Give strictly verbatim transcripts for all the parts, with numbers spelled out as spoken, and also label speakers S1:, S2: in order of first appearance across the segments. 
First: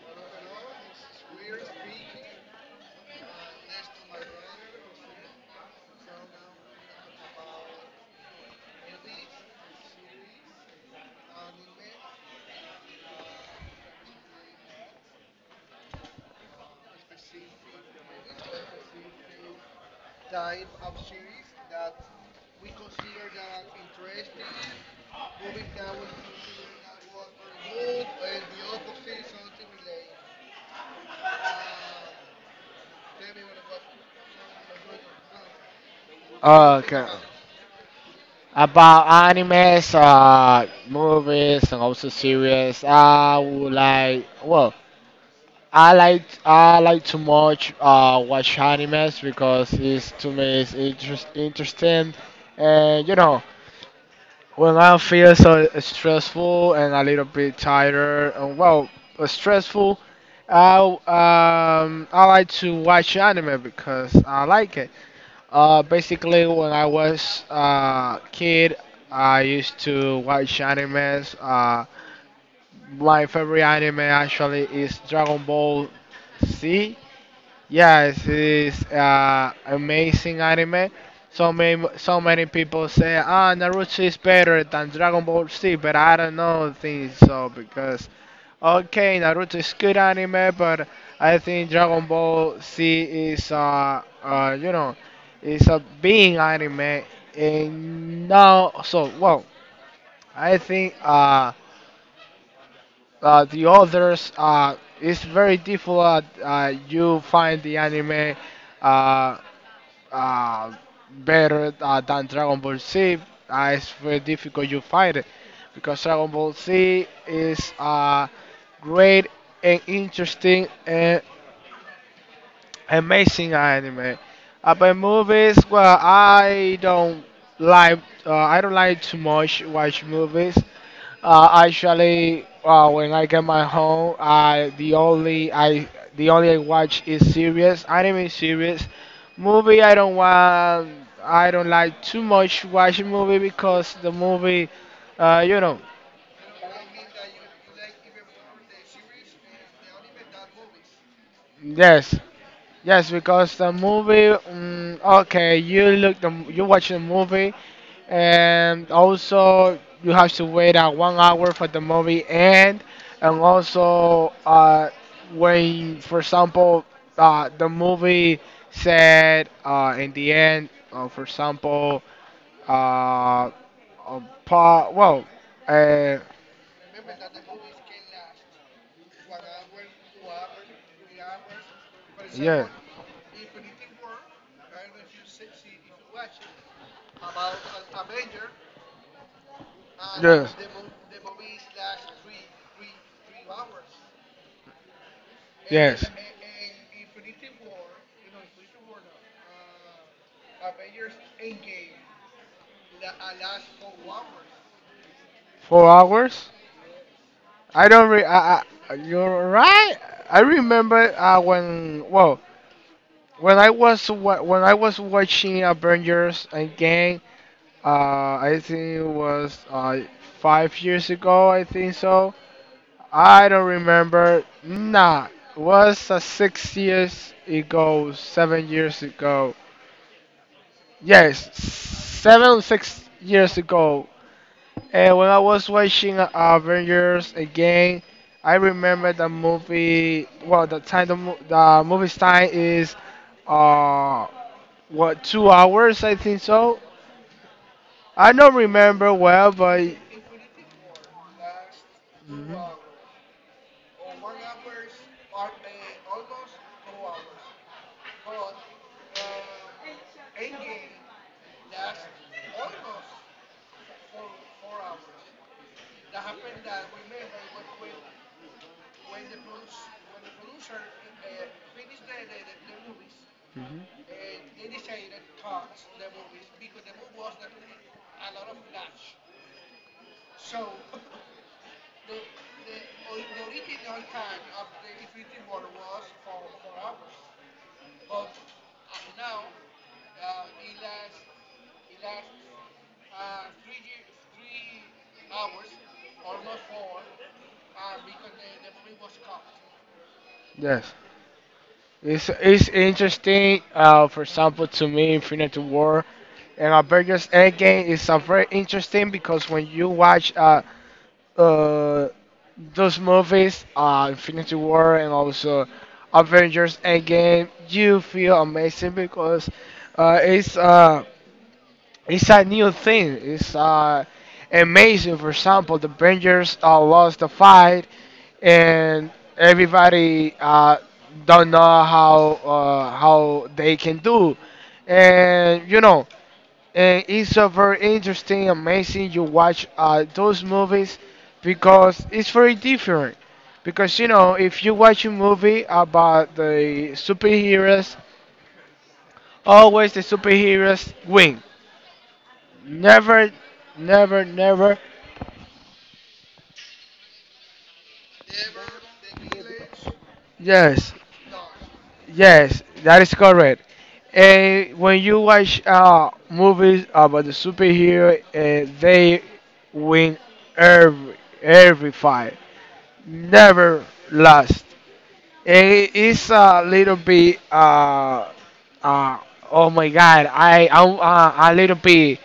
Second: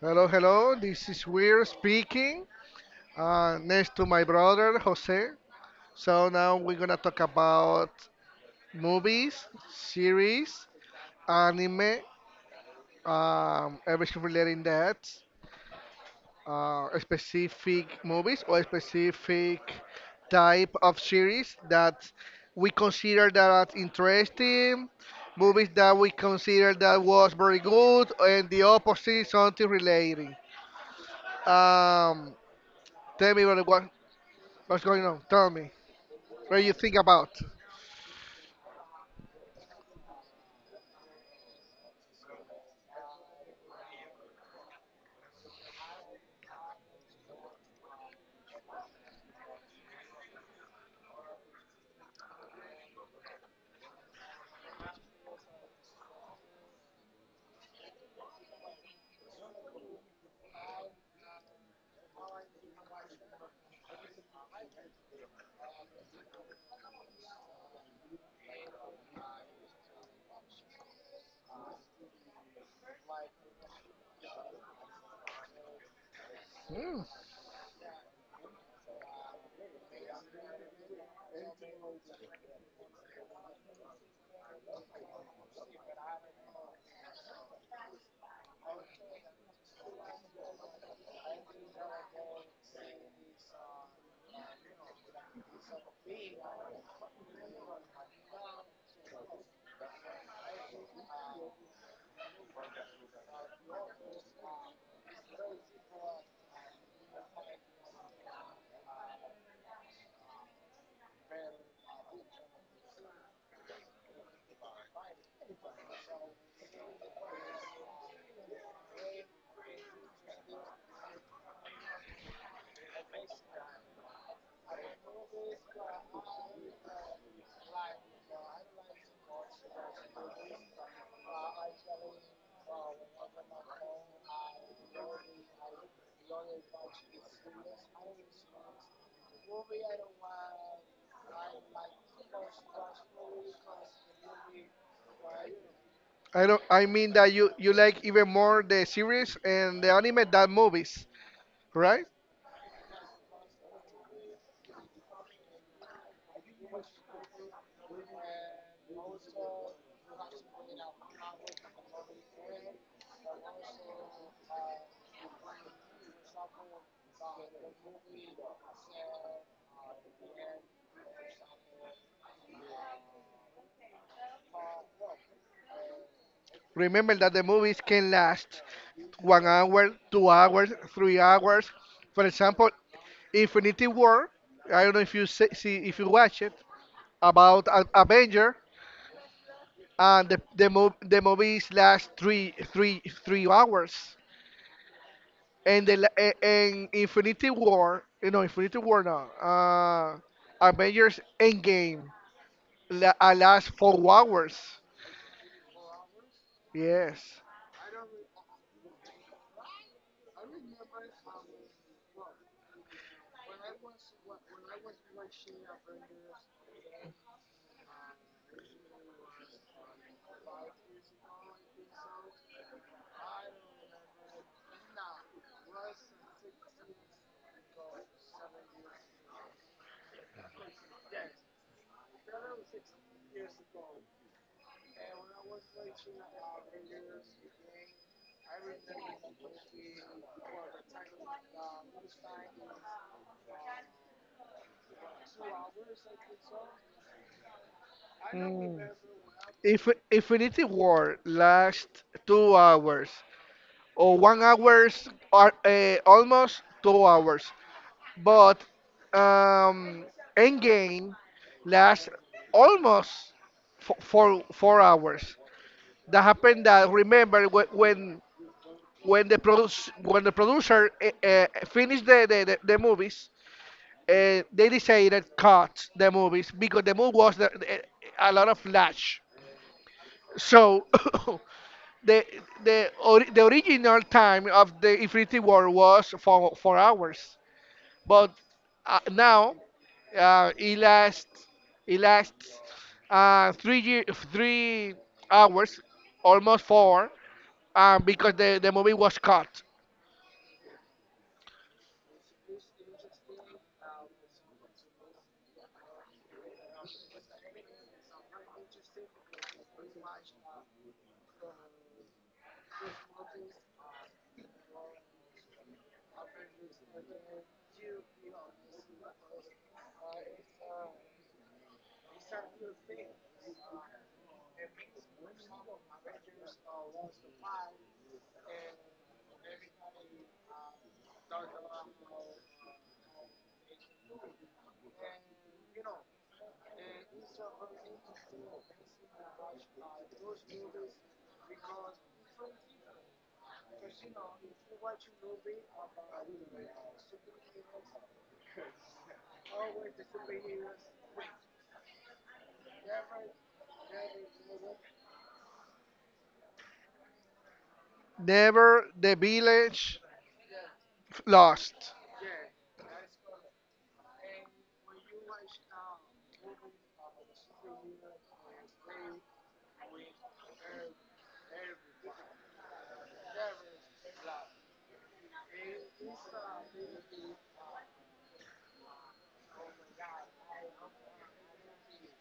S1: Hello, hello. This is Weir speaking. Uh, next to my brother Jose. So now we're gonna talk about movies, series, anime, um, everything relating that, uh, specific movies or specific type of series that we consider that interesting, movies that we consider that was very good, and the opposite something relating. Um, Tell me brother, what What's going on? Tell me. What do you think
S2: Okay.
S1: about?
S2: About animes, uh, movies, and also series. I would like. Well, I like I like to much uh watch animes because it's to me it's interest, interesting, and you know when I feel so stressful and a little bit tired and, well, stressful, I um I like to watch anime because I like it. Uh, basically, when I was a kid, I used to watch animes. Uh, my favorite anime actually is Dragon Ball Z.
S1: Hmm.
S2: Yes, it is uh, amazing anime. So many, so many people say, ah, Naruto is better than Dragon Ball Z, but I don't know think so because, okay, Naruto is good anime, but I think Dragon Ball Z is, uh, uh, you know, is a being anime, and now, so, well, I think uh, uh, the others uh, it's very difficult. Uh, you find the anime. Uh, uh, Better uh, than Dragon Ball Z. Uh, it's very difficult you find it because Dragon Ball Z is a great and interesting and amazing anime. About movies, well, I don't like uh, I don't like too much watch movies, uh, actually, uh, when I get my home, I the only I the only I watch is series, anime series. Movie I don't want. I don't like too much watching movie because the movie, uh, you know,
S1: I don't. I mean that you you like even more the series and the anime than movies, right?
S2: yes. Yes, because the movie. Um, okay, you look the you watch the movie, and also you have to wait uh, one hour for the movie end, and also uh, when, for example, uh, the movie said uh, in the end, uh, for example, uh, a part, well, uh,
S1: Remember that the movies can last one hour, two hours, three hours. For
S2: yeah,
S1: example, Infinity War. I don't know if you see, see if you watch it about a- Avenger and the
S2: yeah.
S1: the, mov- the movies last three three three hours. And the
S2: Yes.
S1: la- a- and Infinity War, you know, Infinity War now, uh, Avengers Endgame, la, uh, last four hours.
S2: Four hours?
S1: Yes.
S2: I don't re. I, I, you're right. I remember, uh, when well when I was wa- when I was watching Avengers Endgame. Uh, I think it was uh, five years ago. I think so. I don't remember. Nah, was uh, six years ago, seven years ago. Yes, seven six years ago. And when I was watching Avengers again, I remember the movie. Well, the time the, mo- the movie's time is, uh, what, two hours? I think so. I don't
S1: Mm.
S2: remember well,
S1: If
S2: but.
S1: Infinity War last
S2: Mhm,
S1: two hours or one hours or uh, eh, almost two hours, but um, Endgame last almost for four, four hours. That happened that remember wh- when when the produce when the producer uh, uh, finished the the, the, the movies,
S2: mhm.
S1: uh, they decided cut the movies because the movie was the, the- a lot of flash. So the the ori- the original time of the Infinity War was for four hours, but uh, now, uh, it lasts it lasts uh, three year, three hours, almost four, uh, because the, the movie was cut.
S2: Yes. It's it's interesting. Uh, for example, to me, Infinity War and Avengers Endgame is a very interesting because when you watch uh, uh, those movies, uh, Infinity War and also Avengers Endgame, you feel amazing because uh, it's uh, it's a new thing. It's uh, amazing. For example, the Avengers uh, lost the fight, and everybody uh, don't know how uh, how they can do, and you know, and it's a very interesting, amazing. You watch uh, those movies because it's very different. Because you know, if you watch a movie about the superheroes, always the superheroes win. Never, never, never.
S1: Never the Village
S2: Yes,
S1: Lost.
S2: yes, that is correct. And when you watch uh, movies about the superhero, uh, they win every every fight, never lost. And it's a little bit, uh, uh, oh my God, I I'm uh, a little bit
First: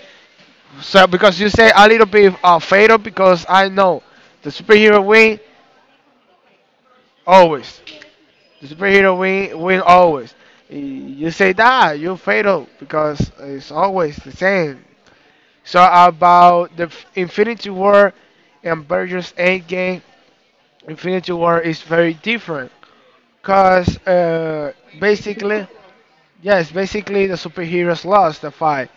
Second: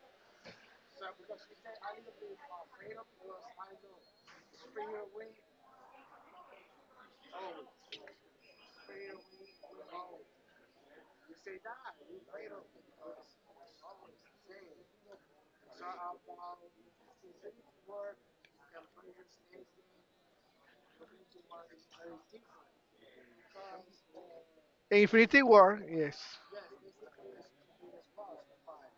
S2: so because you say a little bit uh, fatal because I know the superhero win always. The superhero win win always. You say that you fatal because it's always the same. So about the F- Infinity War and Avengers Endgame, Infinity War is very different because, uh,
S1: Infinity
S2: basically,
S1: War, yes.
S2: yes, basically the superheroes lost the fight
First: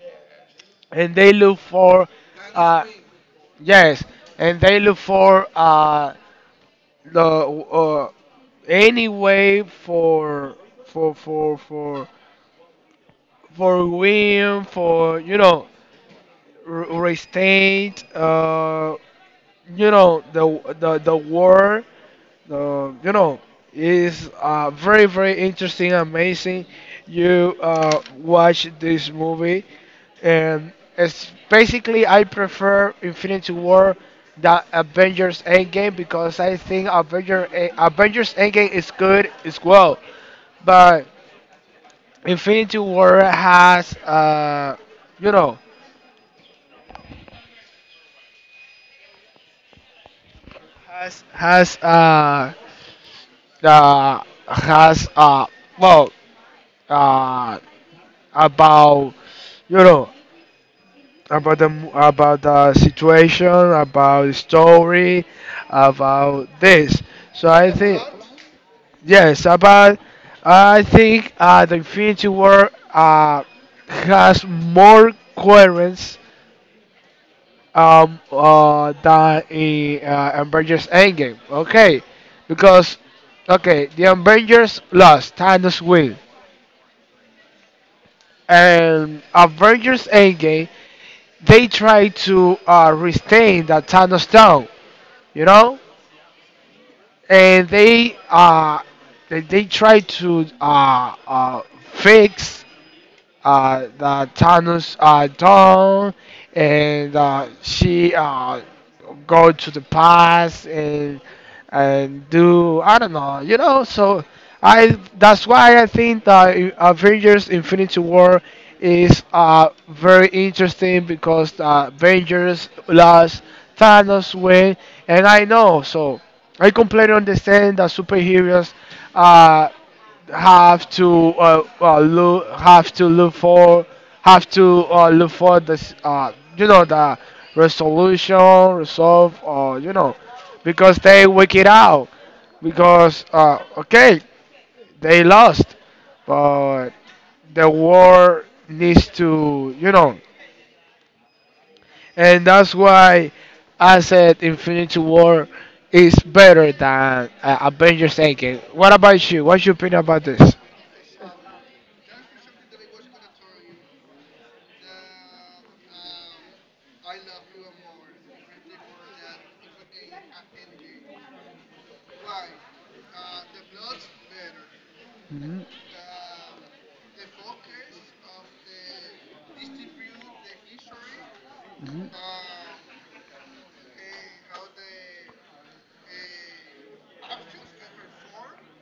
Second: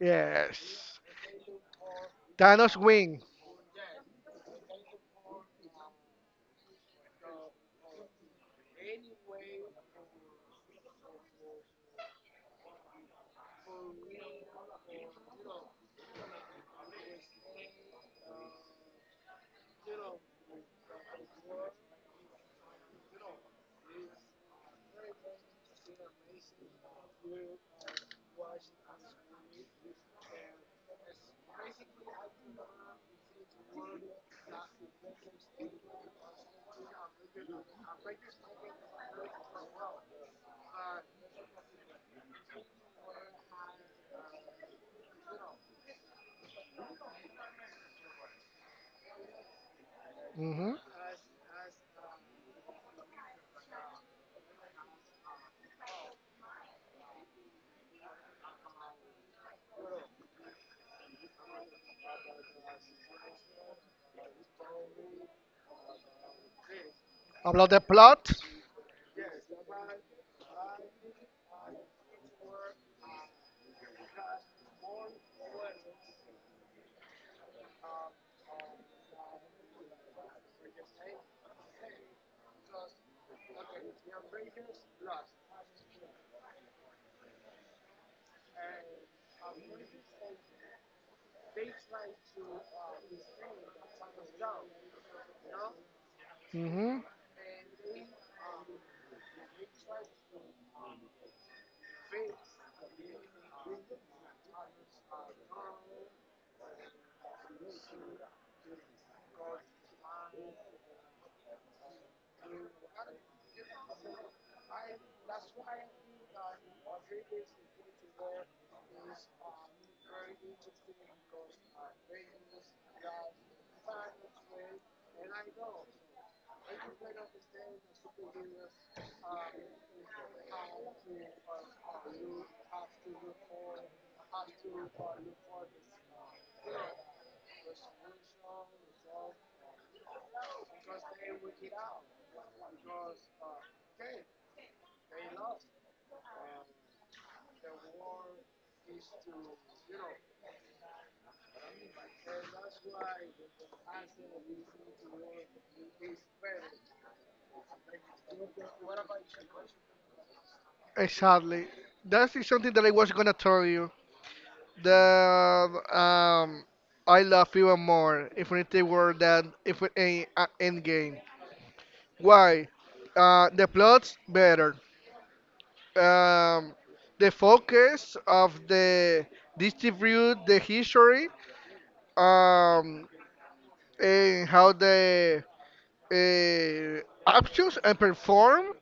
S1: Yes.
S2: and they look for,
S1: Thanos
S2: uh,
S1: win.
S2: yes, and they look for uh, the uh, any way for for for for for win, for you know, r- restate, uh, you know, the the the war, the, you know, is uh, very, very interesting, amazing. You uh, watch this movie, and it's basically I prefer Infinity War than Avengers Endgame because I think Avenger eh, Avengers Endgame is good as well, but Infinity War has uh, you know
S1: Mhm.
S2: has has uh uh has uh well uh about, you know about the mo- about the situation, about the story, about this, so
S1: About
S2: I
S1: the
S2: think,
S1: plot.
S2: yes, about, I think, uh the Infinity War uh has more coherence, um, uh, than in, uh, Avengers Endgame. Okay, because, okay, the Avengers lost, Thanos win, and Avengers Endgame they try to uh, restrain that Thanos down, you know,
S1: Mhm.
S2: and they uh, they, they try to uh, uh, fix uh, the tunnels are down, and uh, she uh, go to the past and and do, I don't know, you know. So I that's why I think that I- Avengers: Infinity War is uh, very interesting because, uh, Avengers lost, Thanos win, and I know so. I completely understand that superheroes. Uh, have to uh, uh, look, have to look for, have to uh, look for this, uh, you know the resolution, resolve, or you know because they work it out, because uh, okay, they lost, but the war needs to, you know and that's why I said Infinity War is better than uh, Avengers Endgame. What about you? What's your opinion about this?
S1: Exactly. That is something that I was gonna tell you. The um, I love even more Infinity War than if a, a Endgame. Why? Uh, the plot's better.
S2: Mhm.
S1: Um, the focus of the distribute the history,
S2: Mhm.
S1: um and how the uh, actions and perform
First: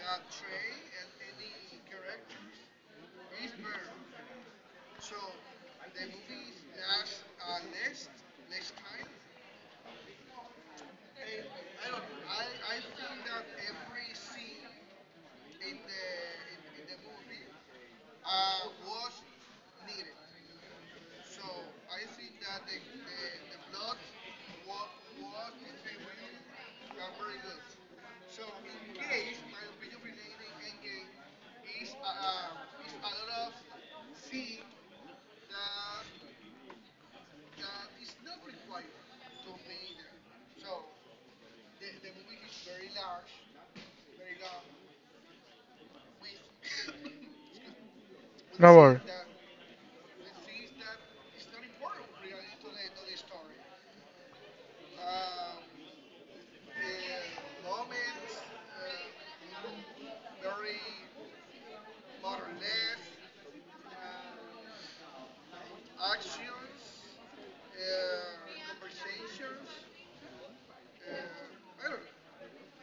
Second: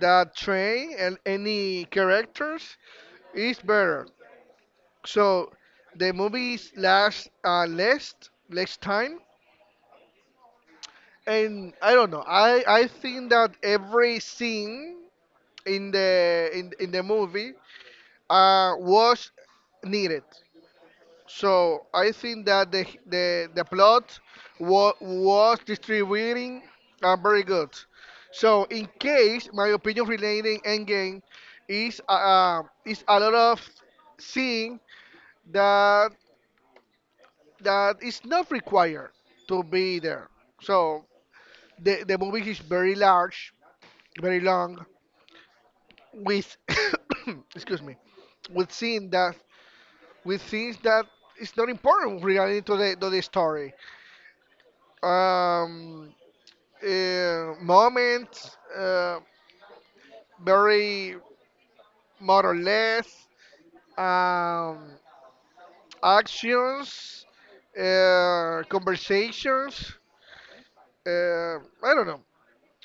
S1: that train and any characters is better. So the movies last uh, less less time, and I don't know. I I think that every scene in the in in the movie uh was needed. So I think that the the, the plot wa- was distributing and very good. So in case my opinion relating Endgame is uh, um, is a lot of seeing that that is not required to be there. So the the movie is very large, very long with excuse me, with scene that, with things that is not important regarding to the to the story. Um, uh, Moments, uh, very more or less, um, actions, uh, conversations. Uh, I don't know.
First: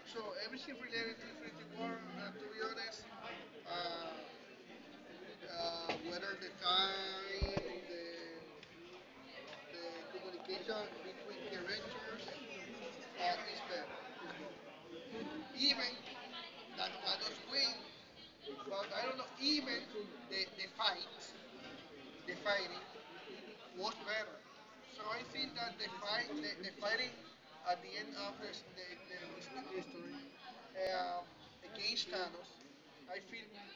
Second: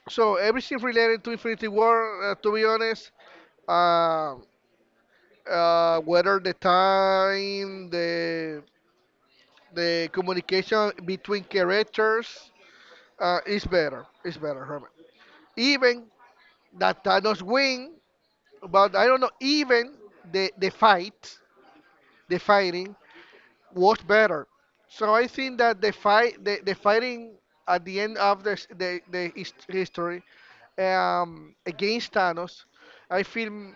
S1: So everything related to Infinity War, uh, to be honest, uh, uh, whether the time, the the communication between characters, uh, is better. Is better, Herman. Even that Thanos win, but I don't know. Even the the fight, the fighting was better. So I think that the fight, the, the fighting at the end of the s- the, the his- history, um, against Thanos, I feel, um,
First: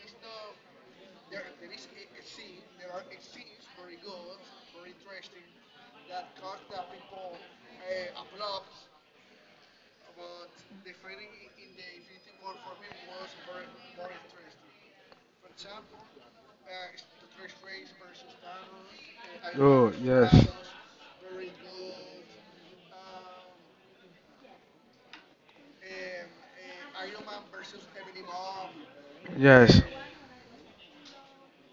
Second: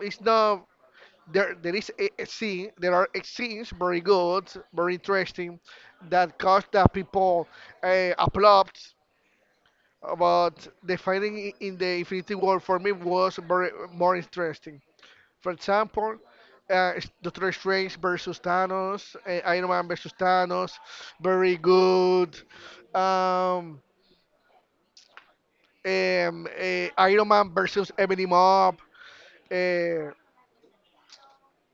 S1: it's not there. There is a, a scene. There are scenes very good, very interesting, that cause that people uh, applaud. But the fighting in in the Infinity War for me was very more interesting. For example, uh, s- Doctor Strange versus Thanos, uh, Iron Man versus Thanos, very good. Um, um, uh, Iron Man versus Ebony Mob, uh,
S2: Yes. the
S1: uh,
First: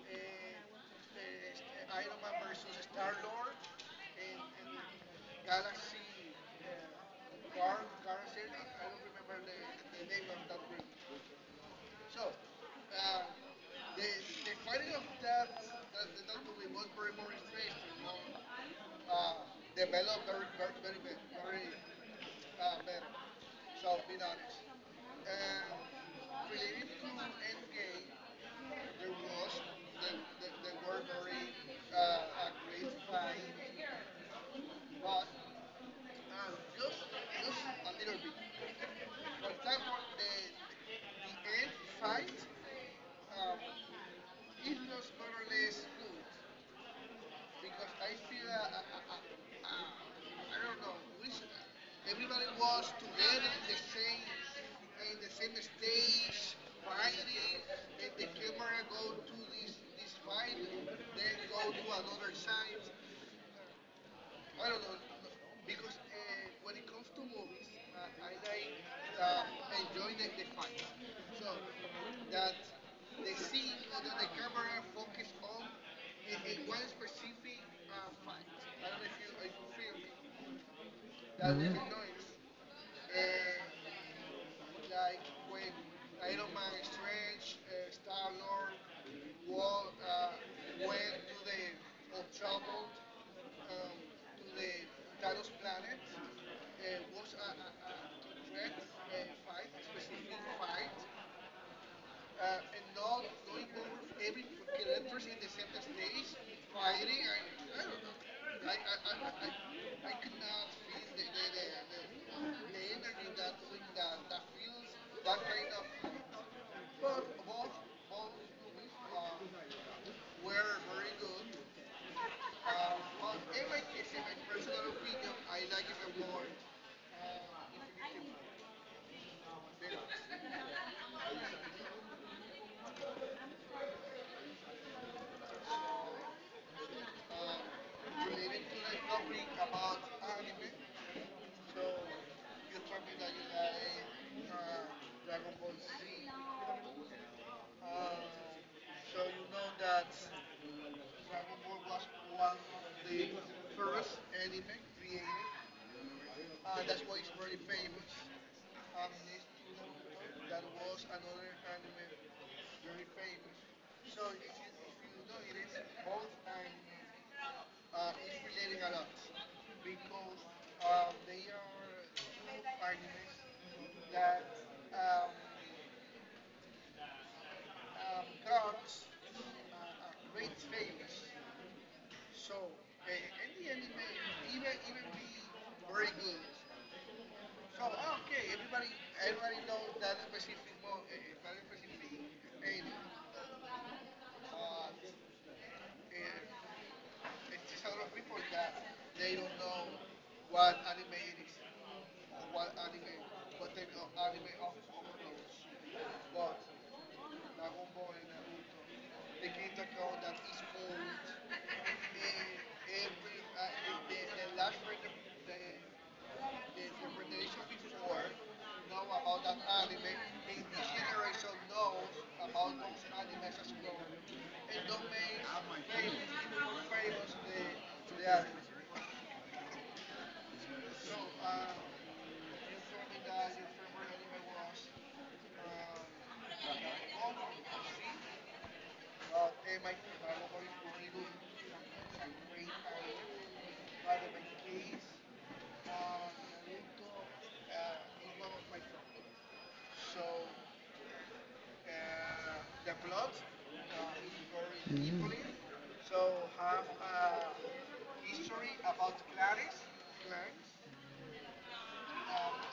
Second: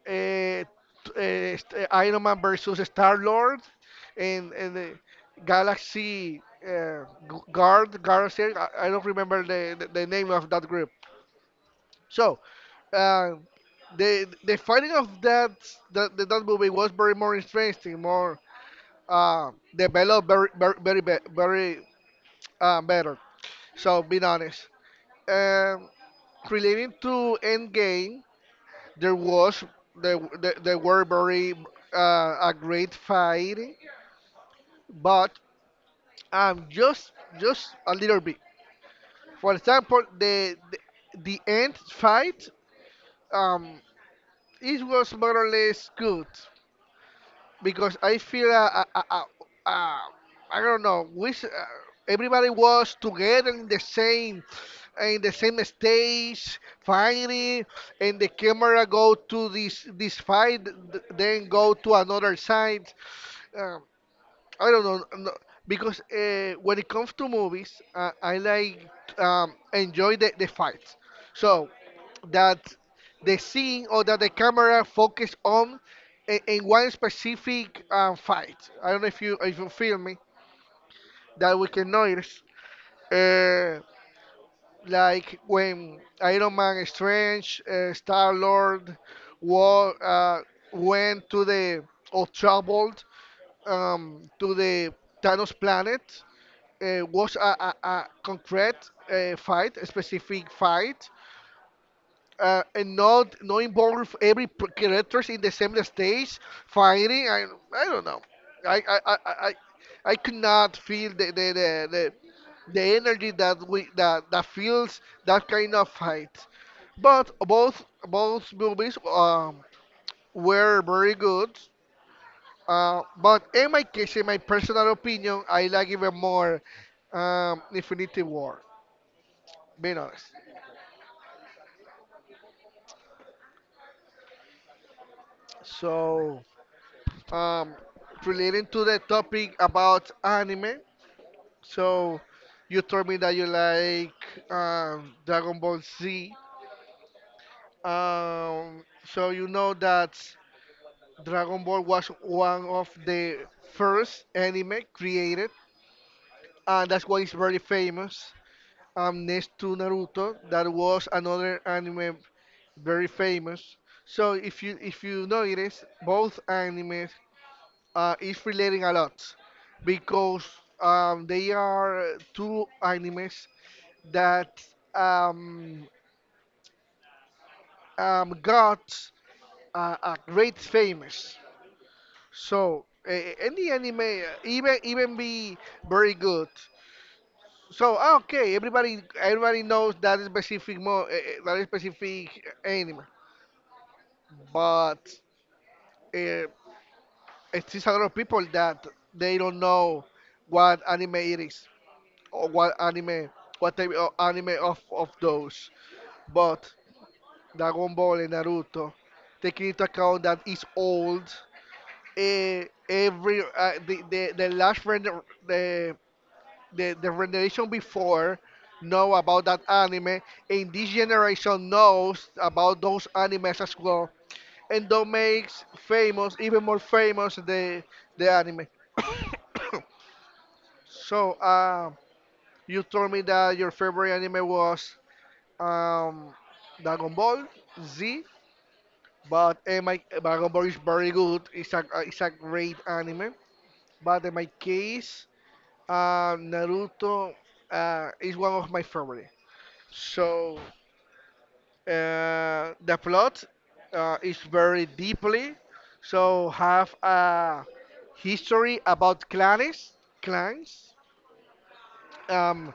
S1: t- uh, st- uh, Iron Man versus Star Lord, and, and the Galaxy uh, Gu- Guard, Guard. I I don't remember the, the, the name of that group. So, uh, the the fighting of that that that that movie was very more interesting, more uh, developed, very very very be- very uh, better. So being honest, um, relating to Endgame, there was there there, there were very uh, a great fight, but um just just a little bit. For example, the the, the end fight, um it was more or less good because I feel, uh, uh, uh, uh, uh, I don't know. We s- uh, everybody was together in the same in the same stage finally, and the camera go to this this fight, th- then go to another side. Um, I don't know, no, because uh, when it comes to movies, uh, I like, um, enjoy the, the fights. So that the scene or that the camera focus on in, in one specific um, fight. I don't know if you if you feel me that we can notice. Uh, like when Iron Man, Strange, uh, Star Lord, war uh, went to the, or traveled, um, to the Thanos planet, uh, was a, a, a concrete uh, fight, a specific fight, uh, and not not involve every p- characters in the same stage fighting. I I don't know. I I I I, I I could not feel the the, the, the the energy that we that, that feels that kind of fight. But both both movies, um, were very good. Uh, but in my case, in my personal opinion, I like even more, um, Infinity War. Being honest. So, um, relating to the topic about anime, so you told me that you like, um, Dragon Ball Z. Um, so you know that Dragon Ball was one of the first anime created, and that's why it's very famous. Um, next to Naruto, that was another anime very famous. So if you if you notice, both animes uh, is relating a lot because, um, they are two animes that, um, um, got uh, a great famous. So uh, any anime, uh, even even be very good. So ah, okay, everybody everybody knows that specific mo uh, uh, that specific anime, but uh, it's just a lot of people that they don't know what anime it is, or what anime, what type of anime of, of, those. But Dragon Ball and Naruto, taking into account that it's old, eh, every uh, the, the the last render the the the rendition before know about that anime, and this generation knows about those animes as well, and that makes famous even more famous the the anime. So, um, you told me that your favorite anime was, um, Dragon Ball Z, but uh, my Dragon Ball is very good. It's a uh, it's a great anime. But in my case, uh, Naruto uh, is one of my favorite. So uh, the plot uh, is very deeply. So have a history about clans, clans. um,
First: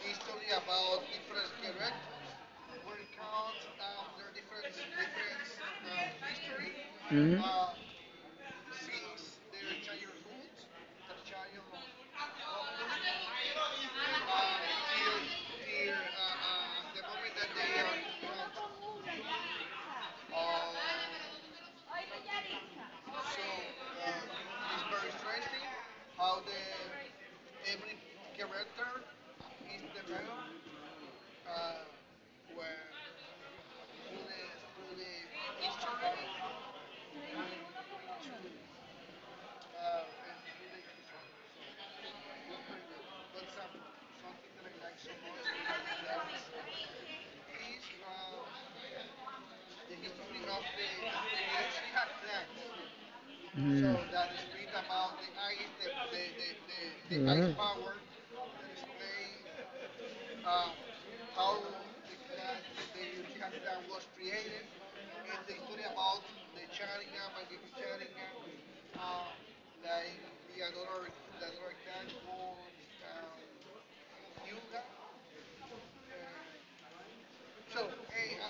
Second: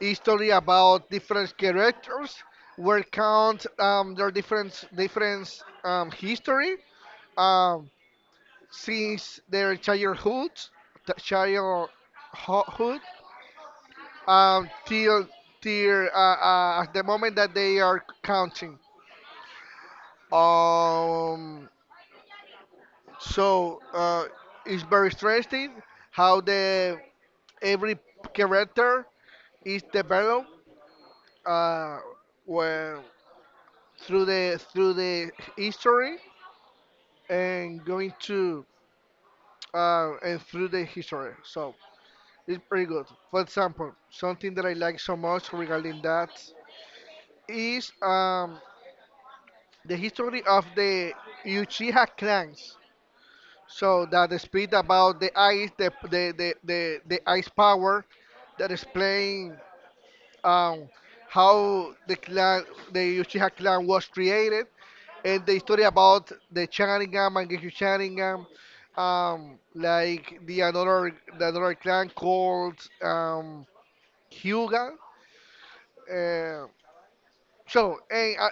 S1: History about different characters where count, um, their different different um, history,
S2: Mhm.
S1: um, since their childhood the childhood, um, till till uh, uh, the moment that they are counting, um, so uh, it's very interesting how the every character is developed, uh, when through the through the history, and going to, uh, and through the history. So it's pretty good. For example, something that I like so much regarding that is, um, the history of the Uchiha clans.
S2: Mm.
S1: So that the speed about the ice, the the, the, the, the ice
S2: Mhm.
S1: power that explain, um, how the clan, the Uchiha clan was created, and the story about the Sharingan, Mangekyou Sharingan, um, like the another the another clan called, um, Hyuga. Uh, so, and, uh,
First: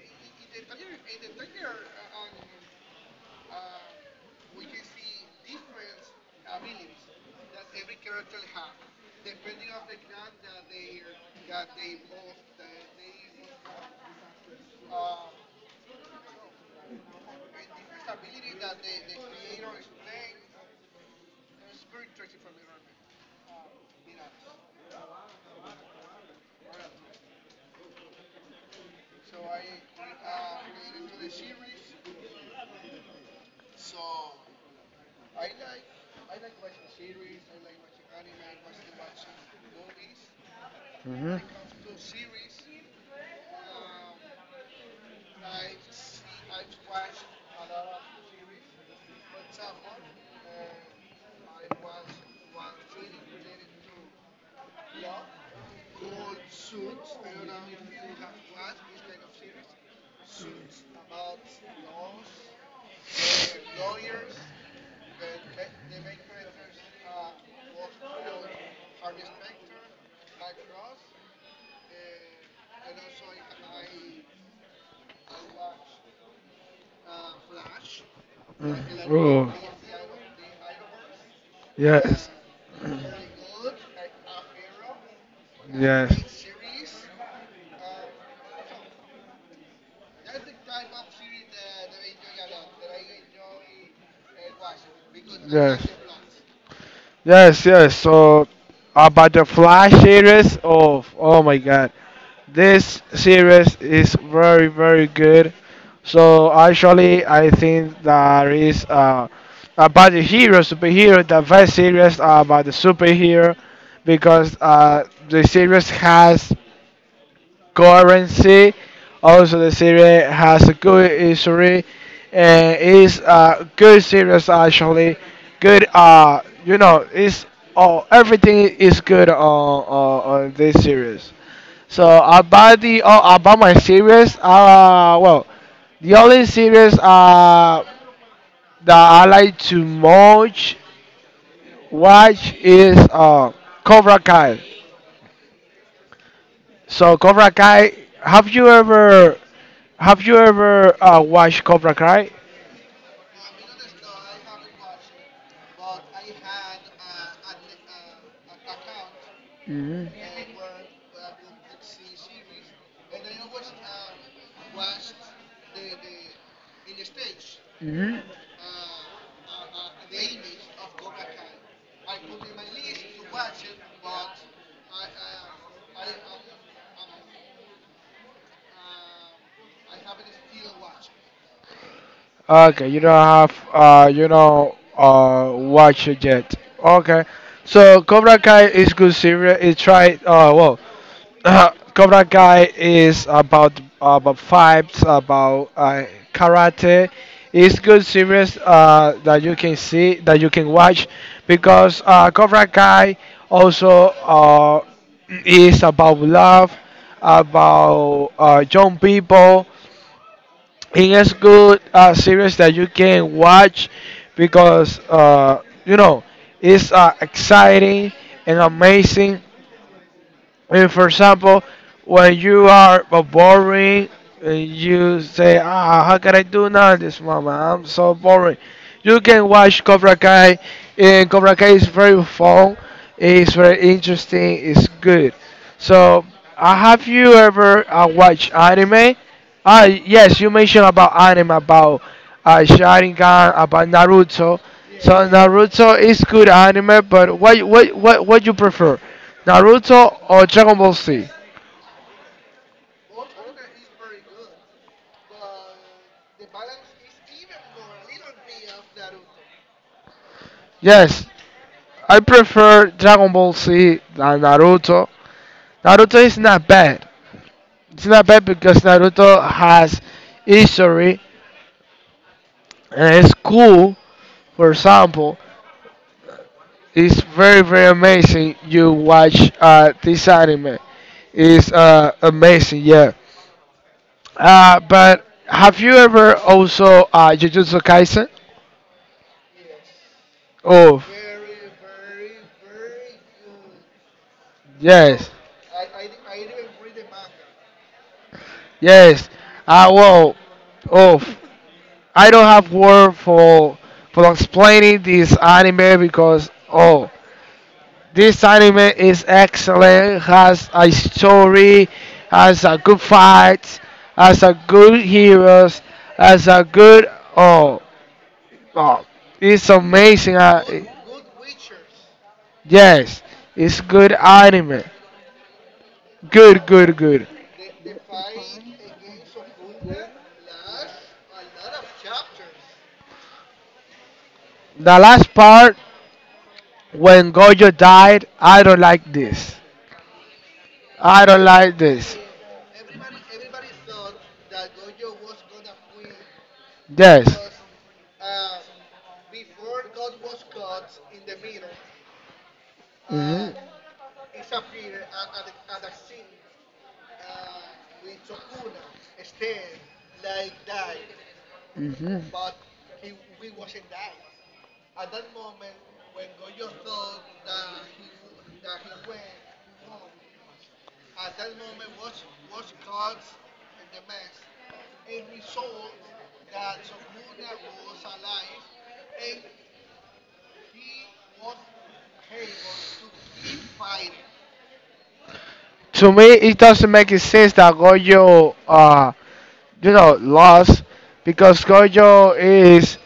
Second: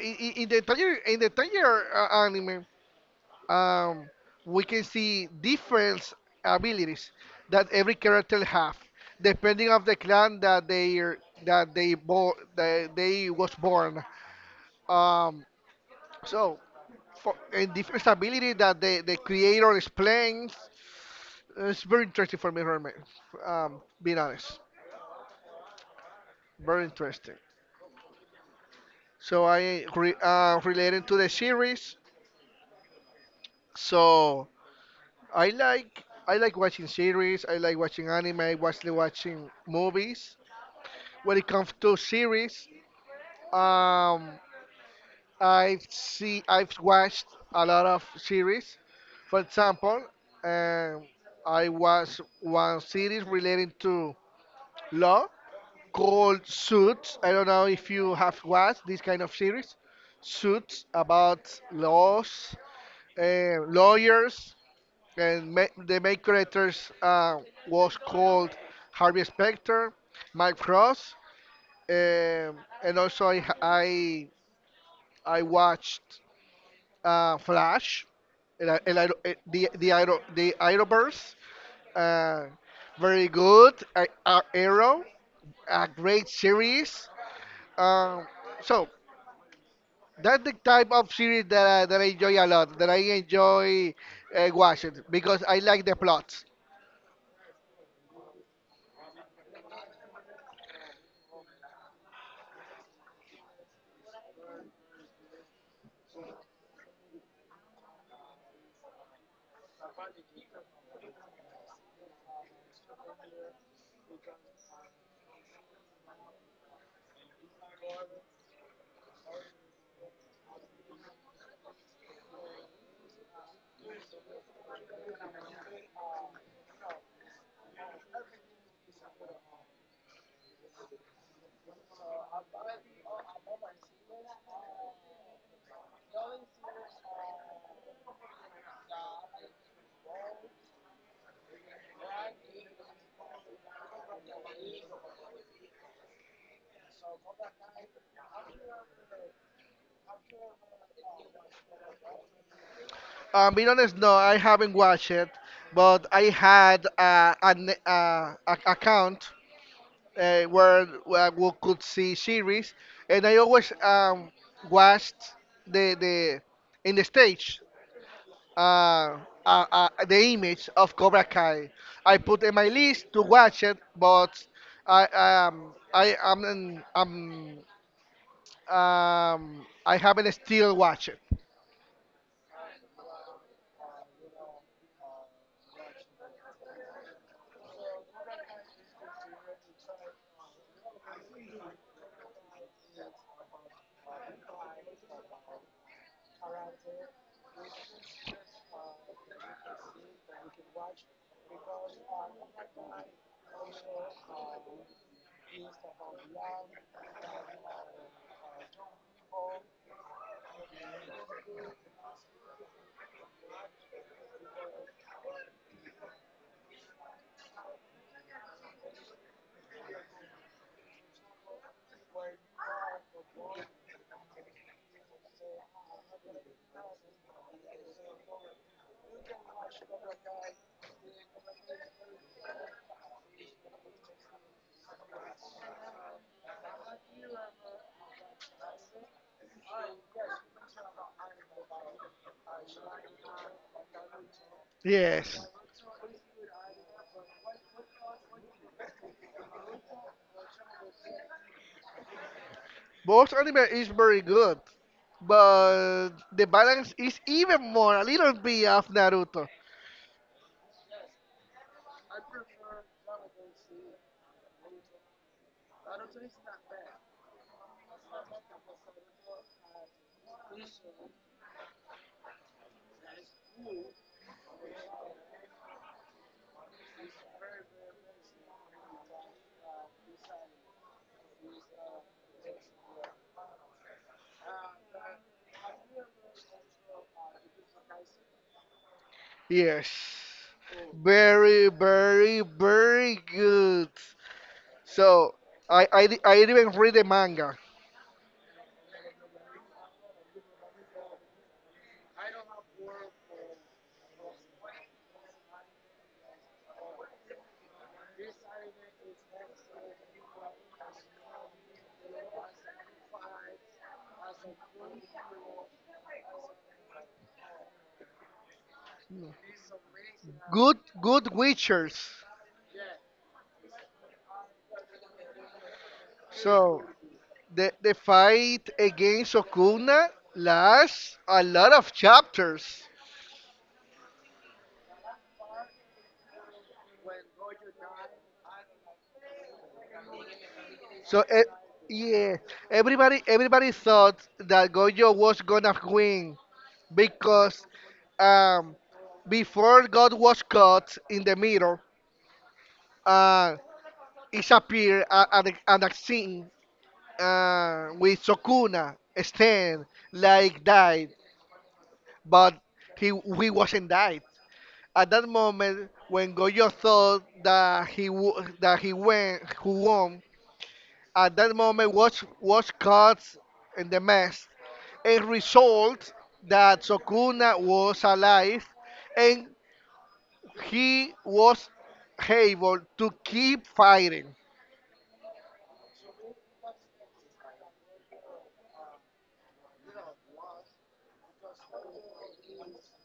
S1: in, in in the entire in the entire uh, anime, um, we can see different abilities that every character have, depending of the clan that they that they bo- that they was born. Um, so for and different ability that the, the creator explains. It's very interesting for me, Herman. Um, being honest, very interesting. So I re, uh, related to the series. So I like I like watching series. I like watching anime. I watch watching movies.
S2: Mhm.
S1: When it comes to series, um, I've see I've watched a lot of series. For example, um, I watched one series relating to law called Suits. I don't know if you have watched this kind of series. Suits, about laws, uh, lawyers, and ma- the main characters uh, was called Harvey Specter, Mike Frost, um, and also I I, I watched, uh, Flash, and I, and I,
S2: Mm.
S1: eh, the the Iron the Arrowverse. Uh, Very good. Uh, uh, Arrow, a great
S2: Yes.
S1: series. Um, so
S2: so
S1: that's the type of series that I, that I enjoy a lot, that I enjoy, uh, watching because I like
S2: Yes.
S1: the plots.
S2: Yes, yes. So about the Flash series of, oh my god. This series is very, very good. So actually I think there is, uh about the hero superhero, the best series are about the superhero because uh the series has currency. Also, the series has a good history and is a good series actually. Good, uh, you know, it's, oh, everything is good on, on, on this series. So about the oh, about my series, uh, well, the only series uh that I like to much watch is uh Cobra Kai. So Cobra Kai, have you ever have you ever uh, watched Cobra Kai?
S1: Um, being honest, no, I haven't watched it, but I had uh, an uh, a- account,
S2: Mm.
S1: uh, where, where we could see series, and I always, um, watched the the in the stage.
S2: Mhm.
S1: uh, uh, uh, the image of Cobra Kai. I put in my list to watch it, but I um I am um, um um, I haven't still watched it.
S2: Okay, you don't have uh you know uh watch it yet. Okay. So Cobra Kai is good series. It tried, uh well Cobra Kai is about about fights, about uh, karate. It's good series, uh, that you can see, that you can watch, because uh, Cobra Kai also, uh, is about love, about uh, young people, it is good uh, series that you can watch because, uh, you know it's uh, exciting and amazing if, for example, when you are uh, boring, uh, you say, "Ah, how can I do now at this moment? I'm so boring." You can watch Cobra Kai, and Cobra Kai is very fun. It's very interesting. It's good. So, uh, have you ever uh, watched anime? Ah, yes, you mentioned about anime, about uh, Sharingan, about Naruto. So
S1: Yes,
S2: Naruto is good anime, but what what what what you prefer? Naruto or Dragon Ball Z?
S1: both anime is very good, but the balance is even more a little bit of Naruto.
S2: Yes, I prefer Dragon Ball Z than Naruto. Naruto is not bad. It's not bad because Naruto has history and it's cool. For example, it's very, very amazing. You watch uh, this anime. It's uh, amazing, yeah. Uh, but have you ever also uh, Jujutsu Kaisen?
S1: Yes,
S2: Oh,
S1: very very very good.
S2: yes.
S1: So I I, I even read the manga.
S2: Yes. Uh, well, oh, I don't have word for for explaining this anime because, oh, this anime is excellent. Has a story, has a good fight, has a good heroes, has a good, oh, oh, it's amazing. Uh,
S1: Good good Witchers.
S2: yes, it's good anime. Good,
S1: So
S2: good, good.
S1: the the fight against Okuna lasts a lot of chapters.
S2: The last part when Gojo died, I don't like this.
S1: So
S2: I
S1: e-
S2: don't like this.
S1: yeah, everybody everybody thought that Gojo was gonna win
S2: Yes.
S1: because um before God was caught in the mirror,
S2: Mhm.
S1: uh it appeared a- an an scene uh, with Sokuna stand like died, but he he wasn't died. At that moment, when Goyo thought that he wo- that he went who won, at that moment watch watch cards in the mess, a result that Sokuna was alive,
S2: Mhm.
S1: and he was able to keep fighting.
S2: To me, it doesn't make any sense that Gojo, uh, you know, lost because Gojo is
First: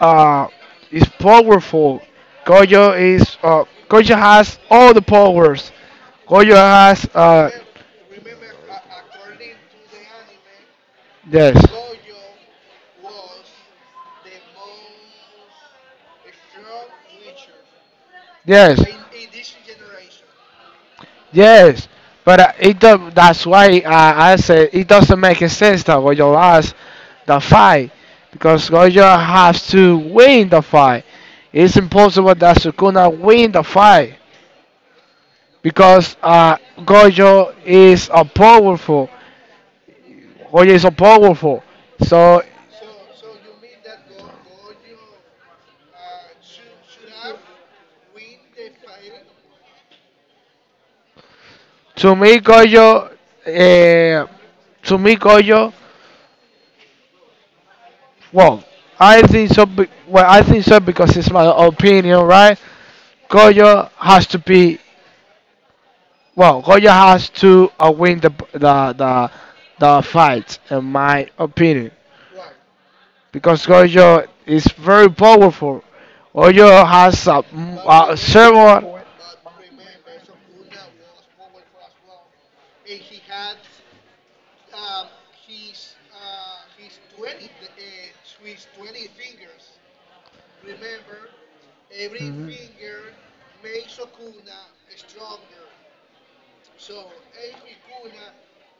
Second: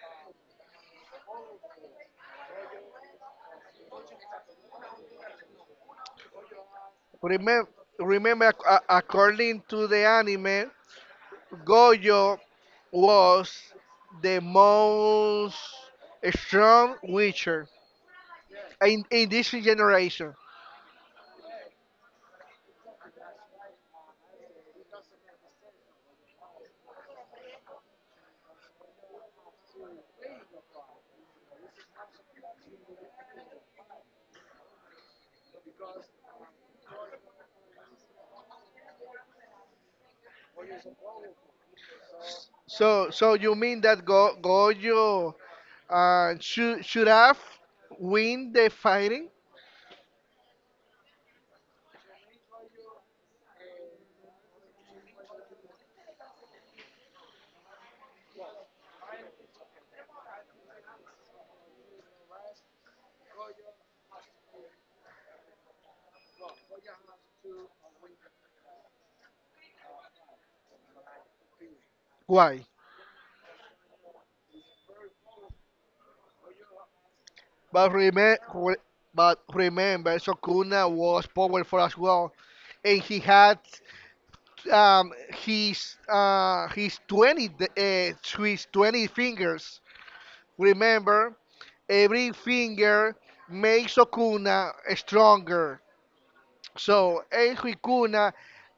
S2: uh, is powerful. Gojo is uh, Gojo has all the powers. Gojo has uh,
S1: Remember, remember, ac- a- according to the anime, Goyo was the most strong witcher
S2: Yes, yes.
S1: in, in this generation.
S2: Yes, but, uh, it do- that's why uh, I said it doesn't make sense that Gojo lost the fight because Gojo has to win the fight. It's impossible that Sukuna win the fight because uh, Gojo is a powerful. Gojo is a powerful. So,
S1: So so you mean that Go, Goyo uh, should should have win the fighting?
S2: to me, Gojo, uh, to me, Gojo, well, I think so. Be- well, I think so because it's my opinion, right? Gojo has to be. Well, Goya has to uh, win the the the the fight, in my opinion,
S1: Why?
S2: because Goyo is very powerful. Goyo has a, m-
S1: But
S2: a
S1: remember,
S2: several.
S1: but remember, Sukuna was powerful as well, and he had um, his uh, his twenty d- uh, his twenty fingers. Remember, every finger makes Sukuna stronger. So El Huicuna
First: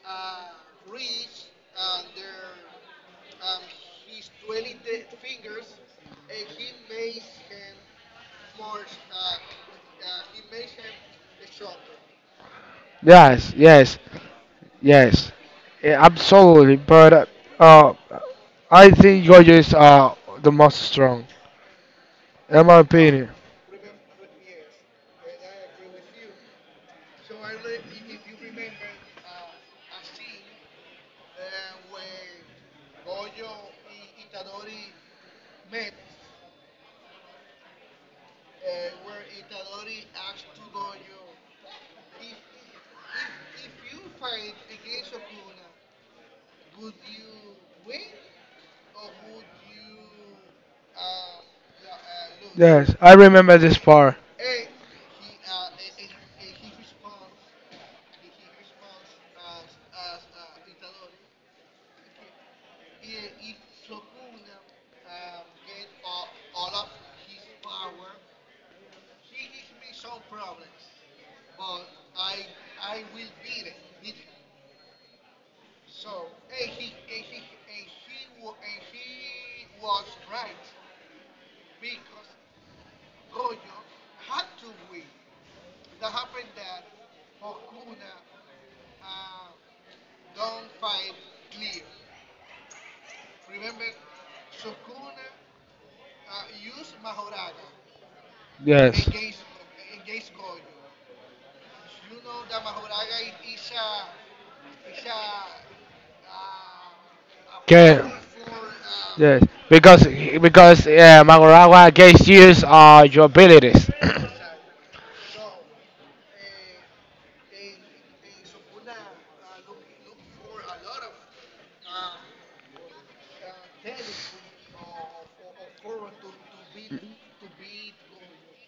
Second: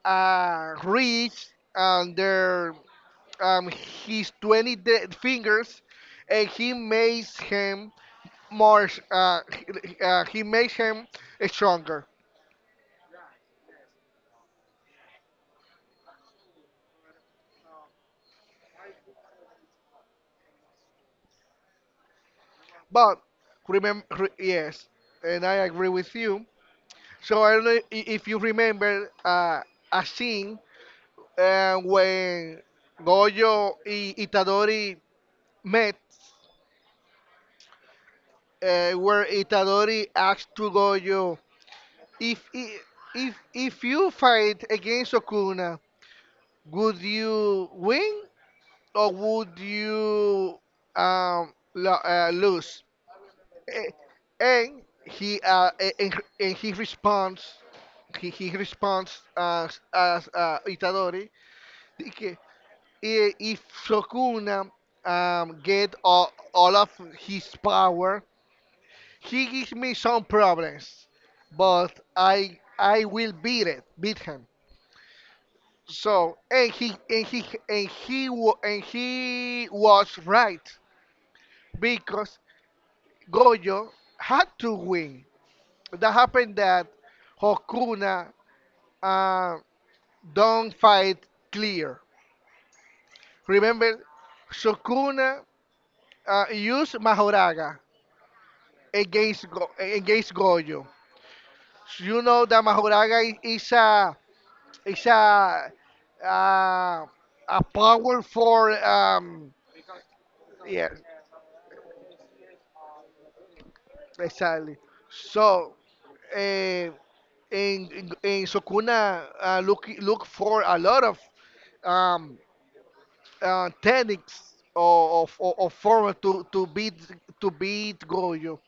S1: uh, reached under um, his twenty de- fingers and he makes him more, s- uh, he- uh, he makes him stronger.
S2: Yes, yes, yes, yeah, absolutely. But uh, uh, I think Goyo is, uh, the most strong, in my
S1: But
S2: opinion.
S1: remember, yes, and I agree with you. So I don't know i- if you remember uh, a scene uh, when Goyo and Itadori met, uh, where Itadori asked to Goyo. If i- if if you fight against Okuna, would you win or would you um lo- uh, lose?
S2: Yes, I remember this
S1: A-
S2: part.
S1: And he uh a- and, and he responds, he, he responds as as uh, Itadori de que i- if Sokuna um get all, all of his power, he gives me some problems, but I I will beat it beat him. So and he and he and he wa- and he was right because Goyo had to win. That happened that Hokuna uh, don't fight clear. Remember, Sukuna uh, used Mahoraga
S2: Yes.
S1: against Go- against Goyo. So you know that Mahoraga i- is a is a uh, a
S2: Okay.
S1: powerful
S2: Yes,
S1: um
S2: because because
S1: yes
S2: yeah, Magorawa gauge use uh, your abilities.
S1: exactly. So eh, in, in, in Sukuna uh, look look for a lot of um, uh, techniques or of, of, of form to, to beat to beat Gojo.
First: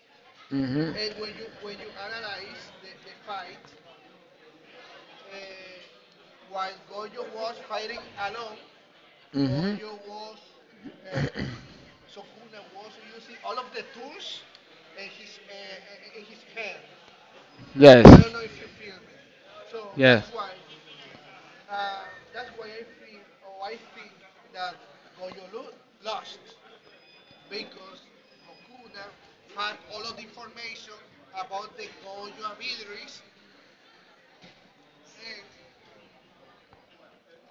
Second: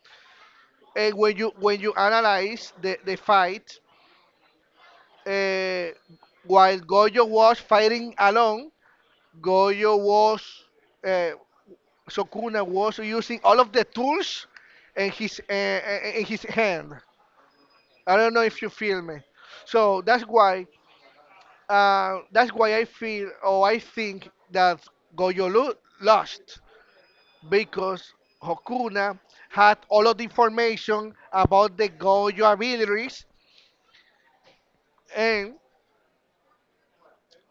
S2: Hmm,
S1: And when you when you analyze the, the fight, uh, while Gojo was fighting alone, Gojo
S2: hmm.
S1: was uh, Sukuna was using all of the tools in his uh, in his hand.
S2: Yes.
S1: I don't know if you feel me. So that's why Uh, that's why I feel or I think that Goyolu lost because Hokuna had all of the information about the Goyo abilities and